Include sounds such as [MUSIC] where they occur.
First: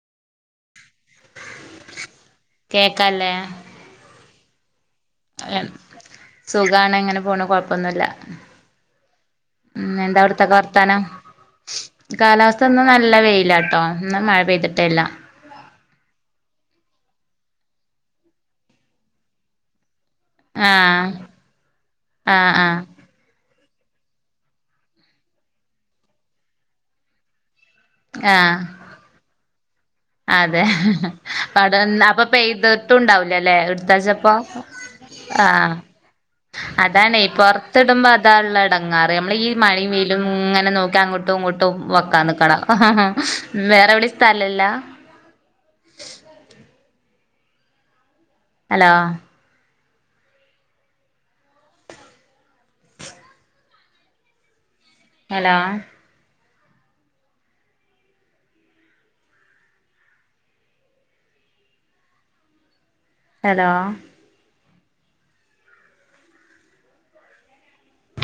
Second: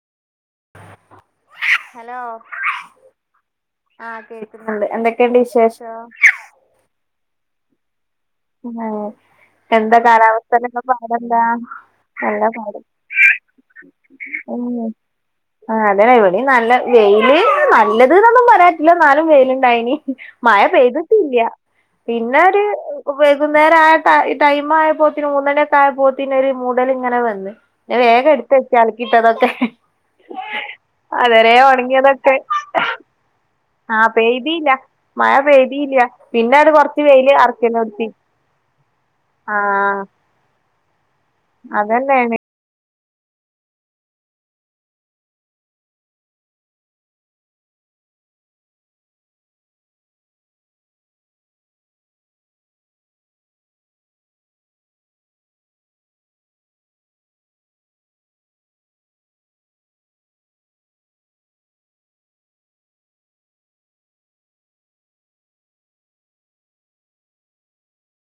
hello കേക്കല്ലേ ആഹ കേക്കുന്നുണ്ട് എന്തൊക്കെയുണ്ട് വിശേഷം സുഖമാണ് അങ്ങനെ പോണു കൊഴപ്പൊന്നുല്ല [UNINTELLIGIBLE] ഉം എന്താ അവിടത്തൊക്കെ കാലാവസ്ഥയിലൊക്കെ വർത്താനം പാടെന്താ നല്ല കാലാവസ്ഥ പാട് ഇന്ന് നല്ല വെയിലാട്ടോ ഇന്ന് മഴ പെയ്തിട്ടില്ല ആ അതേന എവിണ നല്ല വെയില് നല്ലത് എന്നൊന്നും പറരാറ്റില്ല നാലും വെയില ഇണ്ടായിന് മഴ ആഹ് പെയ്തിട്ടല്ല പിന്നെ ആഹ് ഒരു ആഹ് വൈകുന്നേരം ആയപ്പോ ഈ ടൈം ആയപ്പോത്തിന് മൂന്നുമണിയൊക്കെ ആയപ്പോത്തിനു ഒരു മൂടൽ ഇങ്ങനെ വന്ന് വേഗം എടുത്ത് ആഹ് വെക്ക അലക്കിട്ടൊതൊക്കെ അതെ അപ്പൊ അവടെ പെയ്തിട്ടുംണ്ടാവൂല അല്ലെ ആഹ് എടുത്തെച്ചപ്പോ പെയ്തീല്ല മഴ പെയ്തില്ല പിന്നെ അങ്ങട് കൊറച്ച് വെയില് [UNINTELLIGIBLE] [UNINTELLIGIBLE] ഇടുമ്പോൾ അതാ ഉള്ള ഇടങ്ങാറ് നമ്മൾ ഈ മഴയും ആഹ് വെയിലും ഇങ്ങനെ നോക്കി അങ്ങോട്ടും അങ്ങോട്ടും അതന്നെ വെക്കാൻ നിൽക്കണം ആ വേറെ എവിടെം സ്ഥലല്ല ഹലോ ഹലോ ഹലോ